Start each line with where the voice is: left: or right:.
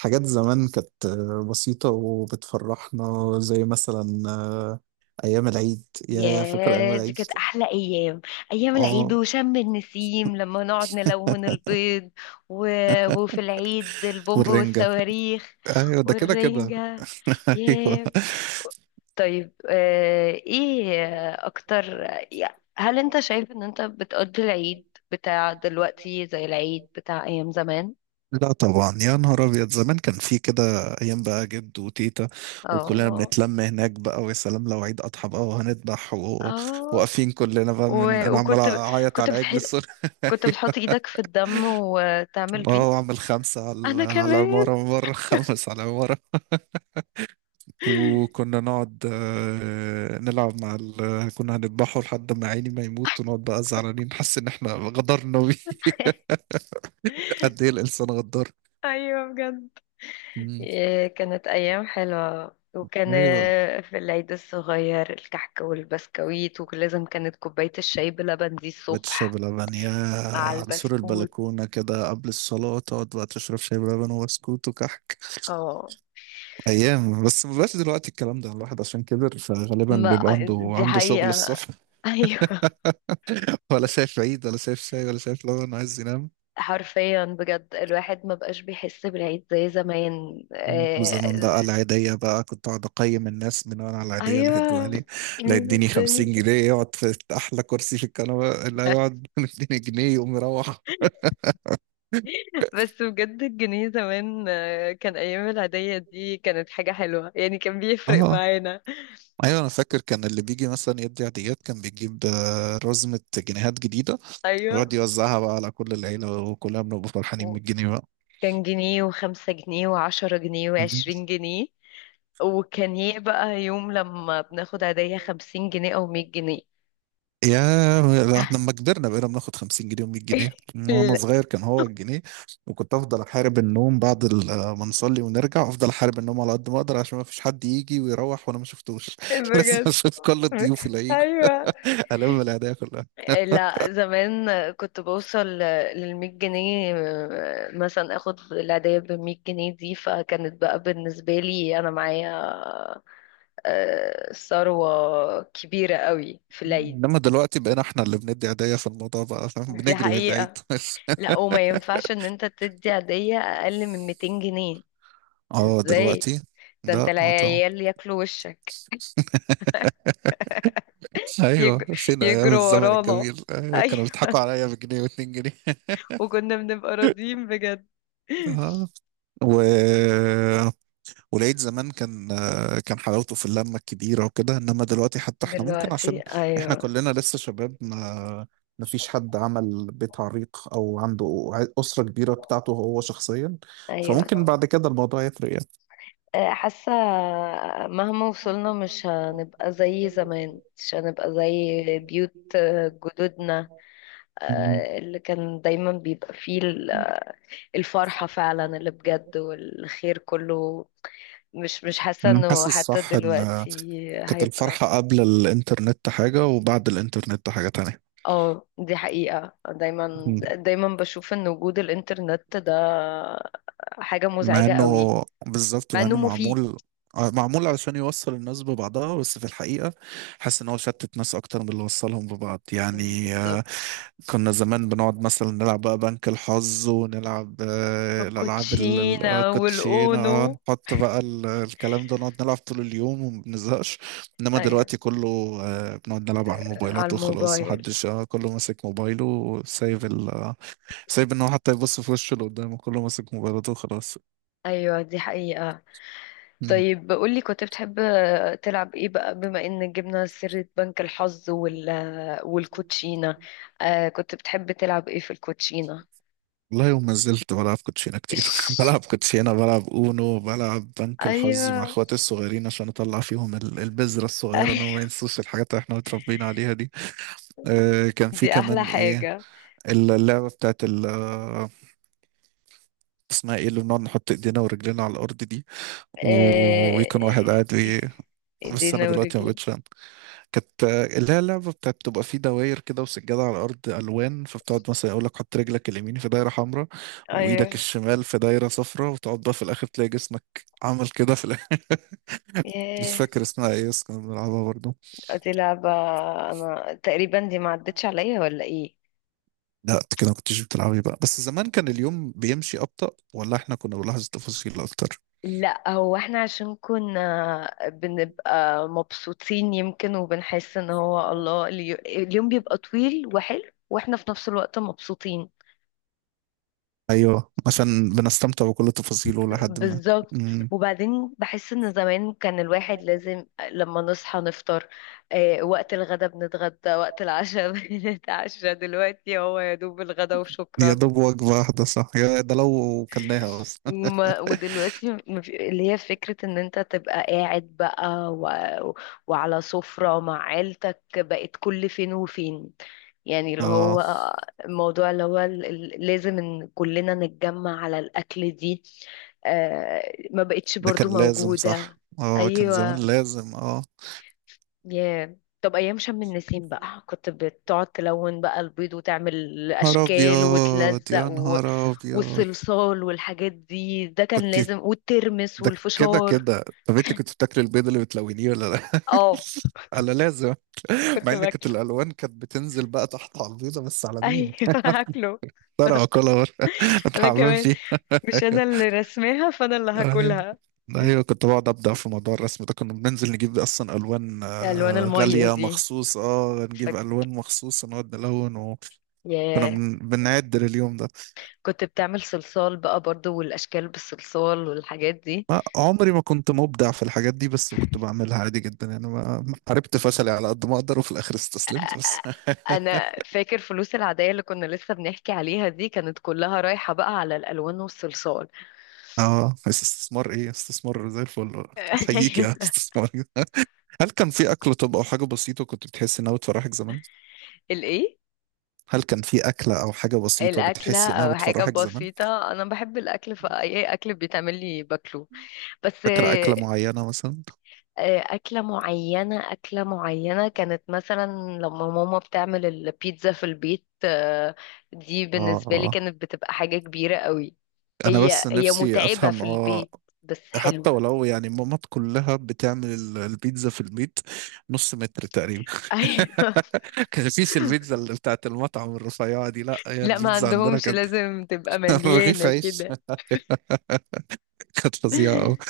right: حاجات زمان كانت بسيطة وبتفرحنا زي مثلا أيام العيد، يا فاكر أيام
left: ياه، دي
right: العيد؟
left: كانت احلى ايام، ايام العيد
right: اه.
left: وشم النسيم لما نقعد نلون البيض. و... وفي العيد البومب
right: والرنجة.
left: والصواريخ
right: أيوة، ده كده كده.
left: والرنجة.
right: أيوة.
left: ياه. طيب، ايه اكتر؟ هل انت شايف ان انت بتقضي العيد بتاع دلوقتي زي العيد بتاع ايام زمان؟
right: لا طبعا، يا نهار أبيض، زمان كان في كده أيام، بقى جد وتيتا وكلنا
left: اه،
right: بنتلم هناك، بقى ويا سلام لو عيد أضحى بقى وهنذبح
left: اه.
right: وواقفين كلنا بقى، من
left: و-
right: أنا عمال
left: وكنت
right: أعيط
left: كنت
right: على عجل
left: بتحط
right: الصغير.
left: كنت بتحط ايدك في الدم وتعمل بيه؟
right: اه، وأعمل خمسة على
left: انا
right: على
left: كمان.
right: العمارة من بره، خمس على العمارة. وكنا نقعد، نلعب مع كنا هنذبحه لحد ما عيني ما يموت، ونقعد بقى زعلانين نحس ان احنا غدرنا بيه. قد ايه الانسان غدار.
left: ايوه، بجد.
right: مم.
left: إيه، كانت أيام حلوة، وكان
right: ايوه.
left: في العيد الصغير الكحك والبسكويت، ولازم كانت كوباية الشاي بلبن دي
right: بيت الشاي
left: الصبح
right: بلبن يا،
left: مع
right: على سور
left: البسكوت.
right: البلكونة كده قبل الصلاة تقعد بقى تشرب شاي بلبن وبسكوت وكحك.
left: اه،
right: أيام. بس ما بقاش دلوقتي الكلام ده، الواحد عشان كبر فغالبا
left: ما
right: بيبقى عنده
left: دي
right: عنده شغل
left: حقيقة.
right: الصبح.
left: أيوة.
right: ولا شايف عيد ولا شايف شاي ولا شايف لبن، عايز ينام.
left: حرفيا بجد الواحد ما بقاش بيحس بالعيد زي زمان،
right: وزمان بقى العيدية، بقى كنت أقعد أقيم الناس من وأنا على العيدية اللي هيدوها
left: أيوة.
right: لي. اللي
left: مين
right: هيديني
left: الدنيا؟
right: 50 جنيه يقعد في أحلى كرسي في الكنبة اللي هيقعد، مديني جنيه يقوم يروح.
left: بس بجد الجنيه زمان، كان أيام العيدية دي كانت حاجة حلوة، يعني كان بيفرق
right: اه.
left: معانا.
right: ايوه انا فاكر، كان اللي بيجي مثلا يدي عيديات كان بيجيب رزمة جنيهات جديدة، ويقعد
left: أيوة.
right: يوزعها بقى على كل العيلة وكلنا بنبقى فرحانين
left: و-
right: من الجنيه.
left: كان جنيه وخمسة جنيه وعشرة جنيه
right: بقى
left: وعشرين جنيه. وكان ايه بقى يوم لما بناخد عيدية 50 جنيه أو 100 جنيه؟
right: يا، لما كبرنا بقينا بناخد 50 جنيه و100 جنيه. وانا
left: لا،
right: صغير كان هو الجنيه. وكنت افضل احارب النوم بعد ما نصلي ونرجع، افضل احارب النوم على قد ما اقدر عشان ما فيش حد يجي ويروح وانا ما شفتوش. لازم
left: بجد.
right: اشوف كل الضيوف اللي هيجوا،
left: أيوة.
right: الم الهدايا كلها.
left: لا، زمان كنت بوصل للمية جنيه، مثلا اخد العيدية بمية جنيه دي، فكانت بقى بالنسبة لي انا معايا ثروة كبيرة قوي في العيد.
right: انما دلوقتي بقينا احنا اللي بندي هدايا في الموضوع بقى، فاهم؟
left: دي
right: بنجري من العيد.
left: حقيقة. لا، وما ينفعش ان انت تدي هدية اقل من 200 جنيه.
right: اه
left: ازاي؟
right: دلوقتي.
left: ده انت
right: لا اه طبعا.
left: العيال ياكلوا وشك. يج...
right: ايوه، فين ايام
left: يجروا
right: الزمن
left: ورانا.
right: الجميل؟ أيوة،
left: ايوه.
right: كانوا بيضحكوا عليا بجنيه واتنين جنيه.
left: وكنا بنبقى راضيين بجد.
right: اه. و... ولقيت زمان كان حلاوته في اللمة الكبيرة وكده. انما دلوقتي حتى احنا ممكن،
left: دلوقتي،
right: عشان احنا
left: ايوه.
right: كلنا لسه شباب، ما فيش حد عمل بيت عريق او عنده أسرة كبيرة بتاعته هو شخصيا.
left: ايوه.
right: فممكن بعد كده الموضوع يفرق يعني.
left: حاسة مهما وصلنا مش هنبقى زي زمان، مش هنبقى زي بيوت جدودنا،
right: مم.
left: اللي كان دايما بيبقى فيه الفرحة فعلا اللي بجد والخير كله. مش حاسة
right: مم.
left: انه
right: حاسس
left: حتى
right: صح ان
left: دلوقتي
right: كانت
left: هيبقى.
right: الفرحة قبل الانترنت حاجة، وبعد الانترنت حاجة تانية.
left: اه، دي حقيقة. دايما دايما بشوف ان وجود الانترنت ده حاجة
right: مع
left: مزعجة قوي.
right: انه بالظبط،
left: مع
right: مع
left: انه
right: انه
left: مفيد.
right: معمول، معمول علشان يوصل الناس ببعضها، بس في الحقيقة حاسس ان هو شتت ناس اكتر من اللي وصلهم ببعض، يعني
left: بالظبط.
right: كنا زمان بنقعد مثلا نلعب بقى بنك الحظ، ونلعب الالعاب
left: الكوتشينة
right: كوتشينة،
left: والاونو.
right: نحط بقى الكلام ده، نقعد نلعب طول اليوم وما بنزهقش. انما
left: ايوه.
right: دلوقتي كله بنقعد نلعب على
left: على
right: الموبايلات وخلاص،
left: الموبايل.
right: محدش كله ماسك موبايله وسايب ال آه، سايب ان هو حتى يبص في وشه اللي قدامه، كله ماسك موبايلاته وخلاص.
left: ايوه، دي حقيقة.
right: مم.
left: طيب قولي، كنت بتحب تلعب ايه بقى بما ان جبنا سيرة بنك الحظ وال والكوتشينة؟ آه، كنت بتحب تلعب ايه في الكوتشينة؟
right: والله يوم ما زلت بلعب كوتشينة كتير.
left: ايش.
right: بلعب كوتشينة، بلعب اونو، بلعب بنك الحظ مع
left: ايوه.
right: اخواتي الصغيرين، عشان اطلع فيهم البذرة الصغيرة ان هم ما
left: ايوه،
right: ينسوش الحاجات اللي احنا متربيين عليها دي. آه كان في
left: دي احلى
right: كمان ايه،
left: حاجة.
right: اللعبة بتاعت ال آه، اسمها ايه اللي بنقعد نحط ايدينا ورجلينا على الارض دي،
left: آه،
right: ويكون واحد قاعد بس انا
left: ايدينا
right: دلوقتي ما
left: ورجلينا.
right: بقتش، كانت اللي هي اللعبة بتاعت بتبقى فيه دواير كده وسجادة على الأرض ألوان، فبتقعد مثلا يقول لك حط رجلك اليمين في دايرة حمراء
left: ايوه.
right: وإيدك الشمال في دايرة صفراء، وتقعد بقى في الآخر تلاقي جسمك عمل كده في الآخر. مش
left: ياه،
right: فاكر اسمها إيه، بس كنا بنلعبها برضه.
left: دي لعبة. انا تقريبا دي ما عدتش عليا ولا ايه؟
right: لا أنت كده ما كنتش بتلعبي بقى، بس زمان كان اليوم بيمشي أبطأ، ولا إحنا كنا بنلاحظ التفاصيل أكتر؟
left: لا، هو احنا عشان كنا بنبقى مبسوطين يمكن، وبنحس ان هو الله اليوم بيبقى طويل وحلو، واحنا في نفس الوقت مبسوطين.
right: أيوه، عشان بنستمتع بكل تفاصيله لحد ما.
left: بالظبط.
right: مم.
left: وبعدين بحس ان زمان كان الواحد لازم لما نصحى نفطر، اه، وقت الغدا بنتغدى، وقت العشاء بنتعشى. دلوقتي هو يا دوب الغدا
right: يا
left: وشكرا.
right: دوب وجبة واحدة صح، يا ده لو كلناها أصلا.
left: اللي هي فكرة ان انت تبقى قاعد بقى وعلى سفرة مع عيلتك بقت كل فين وفين. يعني اللي هو الموضوع، اللي هو لازم ان كلنا نتجمع على الاكل دي، ما بقتش
right: ده
left: برضو
right: كان لازم صح،
left: موجودة.
right: اه كان زمان
left: ايوه.
right: لازم اه.
left: ياه. طب ايام شم النسيم بقى كنت بتقعد تلون بقى البيض وتعمل
right: نهار
left: اشكال
right: ابيض
left: وتلزق،
right: يا نهار ابيض.
left: والصلصال والحاجات دي، ده كان
right: كنت،
left: لازم. والترمس
right: ده كده
left: والفشار.
right: كده. طب انت كنت بتاكلي البيض اللي بتلونيه ولا لا؟
left: اه،
right: انا لازم. مع
left: كنت
right: ان كانت
left: باكله.
right: الالوان كانت بتنزل بقى تحت على البيضه، بس على
left: ايوه.
right: مين؟
left: هاكله.
right: ترى اكلها بره،
left: انا
right: اتحمم
left: كمان.
right: فيها.
left: مش
right: ايوه
left: انا اللي رسماها فانا اللي
right: ايوه
left: هاكلها.
right: ايوه، كنت بقعد ابدا في موضوع الرسم ده، كنا بننزل نجيب اصلا الوان،
left: الوان الميه
right: غاليه
left: دي.
right: مخصوص، اه نجيب
left: فك...
right: الوان مخصوص نقعد نلون، وكنا
left: ياه.
right: بنعد لليوم ده.
left: كنت بتعمل صلصال بقى برضو، والاشكال بالصلصال والحاجات دي.
right: ما عمري ما كنت مبدع في الحاجات دي، بس كنت بعملها عادي جدا يعني، ما حاربت فشلي على قد ما اقدر وفي الاخر استسلمت بس.
left: انا فاكر فلوس العاديه اللي كنا لسه بنحكي عليها دي كانت كلها رايحه بقى على الالوان والصلصال.
right: اه بس استثمار ايه، استثمار زي الفل. احييك يا
left: ايوه.
right: استثمار. هل كان في اكل طب او حاجه بسيطه كنت بتحس انها بتفرحك زمان؟
left: الايه؟
right: هل كان في اكله او حاجه بسيطه
left: الأكلة
right: بتحس انها
left: أو حاجة
right: بتفرحك زمان؟
left: بسيطة، أنا بحب الأكل فأي أكل بيتعمل لي باكله. بس
right: فاكره اكله معينه مثلا؟
left: أكلة معينة كانت مثلا لما ماما بتعمل البيتزا في البيت، دي
right: اه
left: بالنسبة لي
right: اه،
left: كانت بتبقى حاجة كبيرة قوي.
right: انا بس
left: هي هي
right: نفسي
left: متعبة في
right: افهم، اه.
left: البيت بس
right: حتى
left: حلوة.
right: ولو يعني ماما كلها بتعمل البيتزا في البيت، نص متر تقريبا.
left: أيوة.
right: كان مفيش البيتزا اللي بتاعت المطعم الرفيعة دي، لا، هي
left: لا، ما
right: البيتزا عندنا
left: عندهمش،
right: كانت
left: لازم تبقى
right: رغيف
left: مليانة
right: عيش.
left: كده.
right: كانت فظيعة أوي.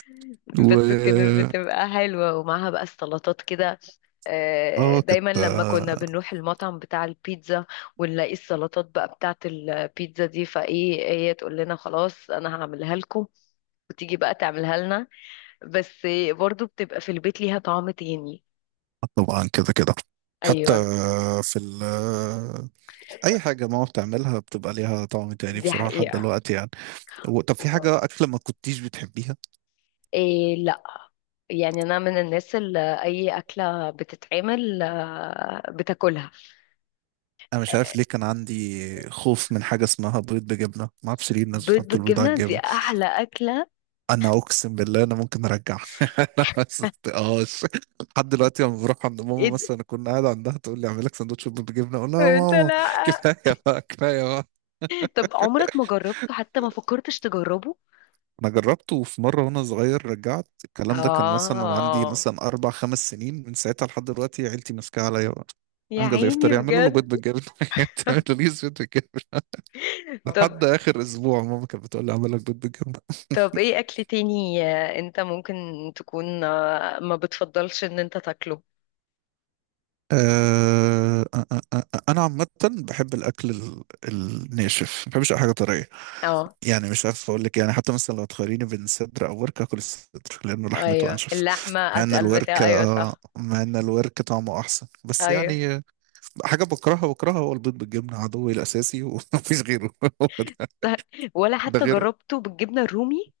right: و
left: بس كانت بتبقى حلوة ومعاها بقى السلطات كده.
right: اه كانت
left: دايما لما كنا بنروح المطعم بتاع البيتزا ونلاقي السلطات بقى بتاعة البيتزا دي، فايه هي تقول لنا خلاص انا هعملها لكم، وتيجي بقى تعملها لنا. بس برضو بتبقى في البيت ليها طعم تاني.
right: طبعا كده كده. حتى
left: ايوه.
right: في ال آه، أي حاجة ماما بتعملها بتبقى ليها طعم تاني
left: دي
right: بصراحة لحد
left: حقيقة.
right: دلوقتي يعني. طب في حاجة أكلة ما كنتيش بتحبيها؟
left: إيه، لا. يعني انا من الناس اللي اي اكله بتتعمل بتاكلها.
right: أنا مش عارف ليه كان عندي خوف من حاجة اسمها بيض بجبنة، ما أعرفش ليه الناس
left: بيض
right: بتحط البيض على
left: بالجبنه دي
right: الجبنة.
left: احلى اكله.
right: انا اقسم بالله انا ممكن ارجع. انا ما صدقتهاش لحد دلوقتي. لما بروح عند
left: ايه
right: ماما
left: ده؟
right: مثلا اكون قاعد عندها تقول لي اعمل لك سندوتش بالجبنه، اقول لها يا
left: انت
right: ماما.
left: لا.
right: كفايه بقى، كفايه بقى.
left: طب عمرك ما جربته؟ حتى ما فكرتش تجربه؟
right: انا جربته في مره وانا صغير رجعت الكلام ده، كان مثلا وانا عندي
left: آه،
right: مثلا اربع خمس سنين، من ساعتها لحد دلوقتي عيلتي ماسكاها عليا بقى.
left: يا
right: امجد يفطر
left: عيني،
right: يعملوا له بيض
left: بجد.
right: بالجبنه. تعملوا لي بيض بالجبنه.
left: طب
right: لحد اخر اسبوع ماما كانت بتقول لي اعمل لك بيض بالجبنه.
left: طب ايه اكل تاني انت ممكن تكون ما بتفضلش ان انت تاكله؟
right: انا عامه بحب الاكل الناشف، ما بحبش اي حاجه طريه.
left: اه.
right: يعني مش عارف اقول لك يعني، حتى مثلا لو تخيريني بين صدر او ورك اكل الصدر لانه لحمته
left: ايوه،
right: انشف.
left: اللحمة
right: مع ان
left: اتقل،
right: الورك،
left: بتاع، ايوه، صح.
right: مع ان الورك طعمه احسن، بس
left: ايوه،
right: يعني حاجه بكرهها بكرهها هو البيض بالجبنه، عدوي الاساسي ومفيش غيره. هو ده.
left: صح. ولا
right: ده
left: حتى
right: غير،
left: جربته بالجبنة الرومي؟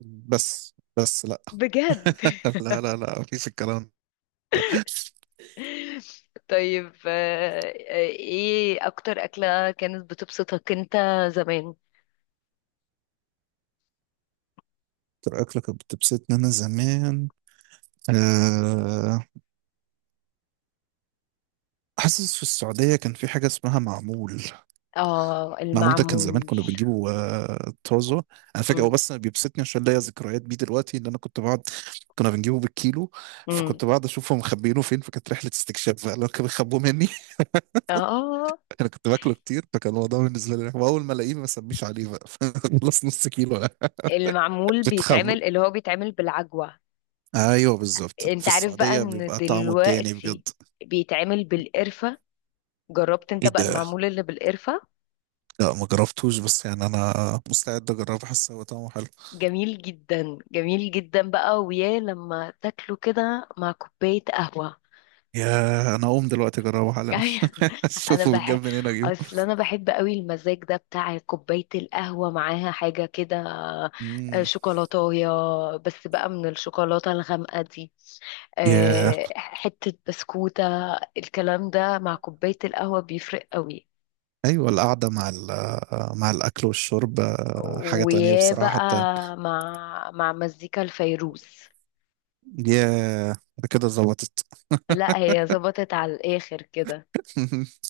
right: بس لا.
left: بجد.
right: لا لا لا، مفيش الكلام ده.
left: طيب، ايه اكتر اكلة كانت بتبسطك انت زمان؟
right: اكتر اكله كانت بتبسطني انا زمان، آه، حاسس في السعودية كان في حاجة اسمها معمول.
left: اه،
right: معمول ده كان زمان
left: المعمول.
right: كنا بنجيبه طازة. أنا فاكر هو،
left: امم.
right: بس أنا بيبسطني عشان ليا ذكريات بيه دلوقتي، إن أنا كنت بقعد، كنا بنجيبه بالكيلو.
left: امم.
right: فكنت بقعد أشوفهم مخبيينه فين، فكانت رحلة استكشاف بقى لو كانوا بيخبوه مني.
left: اه
right: أنا كنت باكله كتير، فكان الموضوع بالنسبة لي رخم. وأول ما ألاقيه ما أسميش عليه بقى. خلص نص كيلو لا.
left: المعمول
right: بتخبى.
left: بيتعمل، اللي هو بيتعمل بالعجوة.
right: أيوه بالظبط،
left: انت
right: في
left: عارف بقى
right: السعودية
left: ان
right: بيبقى طعمه تاني
left: دلوقتي
right: بجد.
left: بيتعمل بالقرفة؟ جربت انت
right: إيه
left: بقى
right: ده؟
left: المعمول اللي بالقرفة؟
right: لا ما جربتوش، بس يعني أنا مستعد أجربه، حاسس هو طعمه حلو.
left: جميل جدا، جميل جدا بقى، ويا لما تاكله كده مع كوباية قهوة.
right: يا انا اقوم دلوقتي اجربه حالا.
left: انا
right: اشوفه
left: بحب،
right: بيتجاب منين اجيبه.
left: اصل انا بحب قوي المزاج ده بتاع كوباية القهوة معاها حاجة كده،
right: مم.
left: شوكولاتاية، بس بقى من الشوكولاتة الغامقة دي،
right: يا.
left: حتة بسكوتة. الكلام ده مع كوباية القهوة بيفرق قوي.
right: ايوه، القعده مع مع الاكل والشرب، حاجه تانية
left: ويا
right: بصراحه
left: بقى
right: حتى.
left: مع مزيكا الفيروز.
right: يا، كده ظبطت.
left: لا، هي ظبطت على الآخر كده.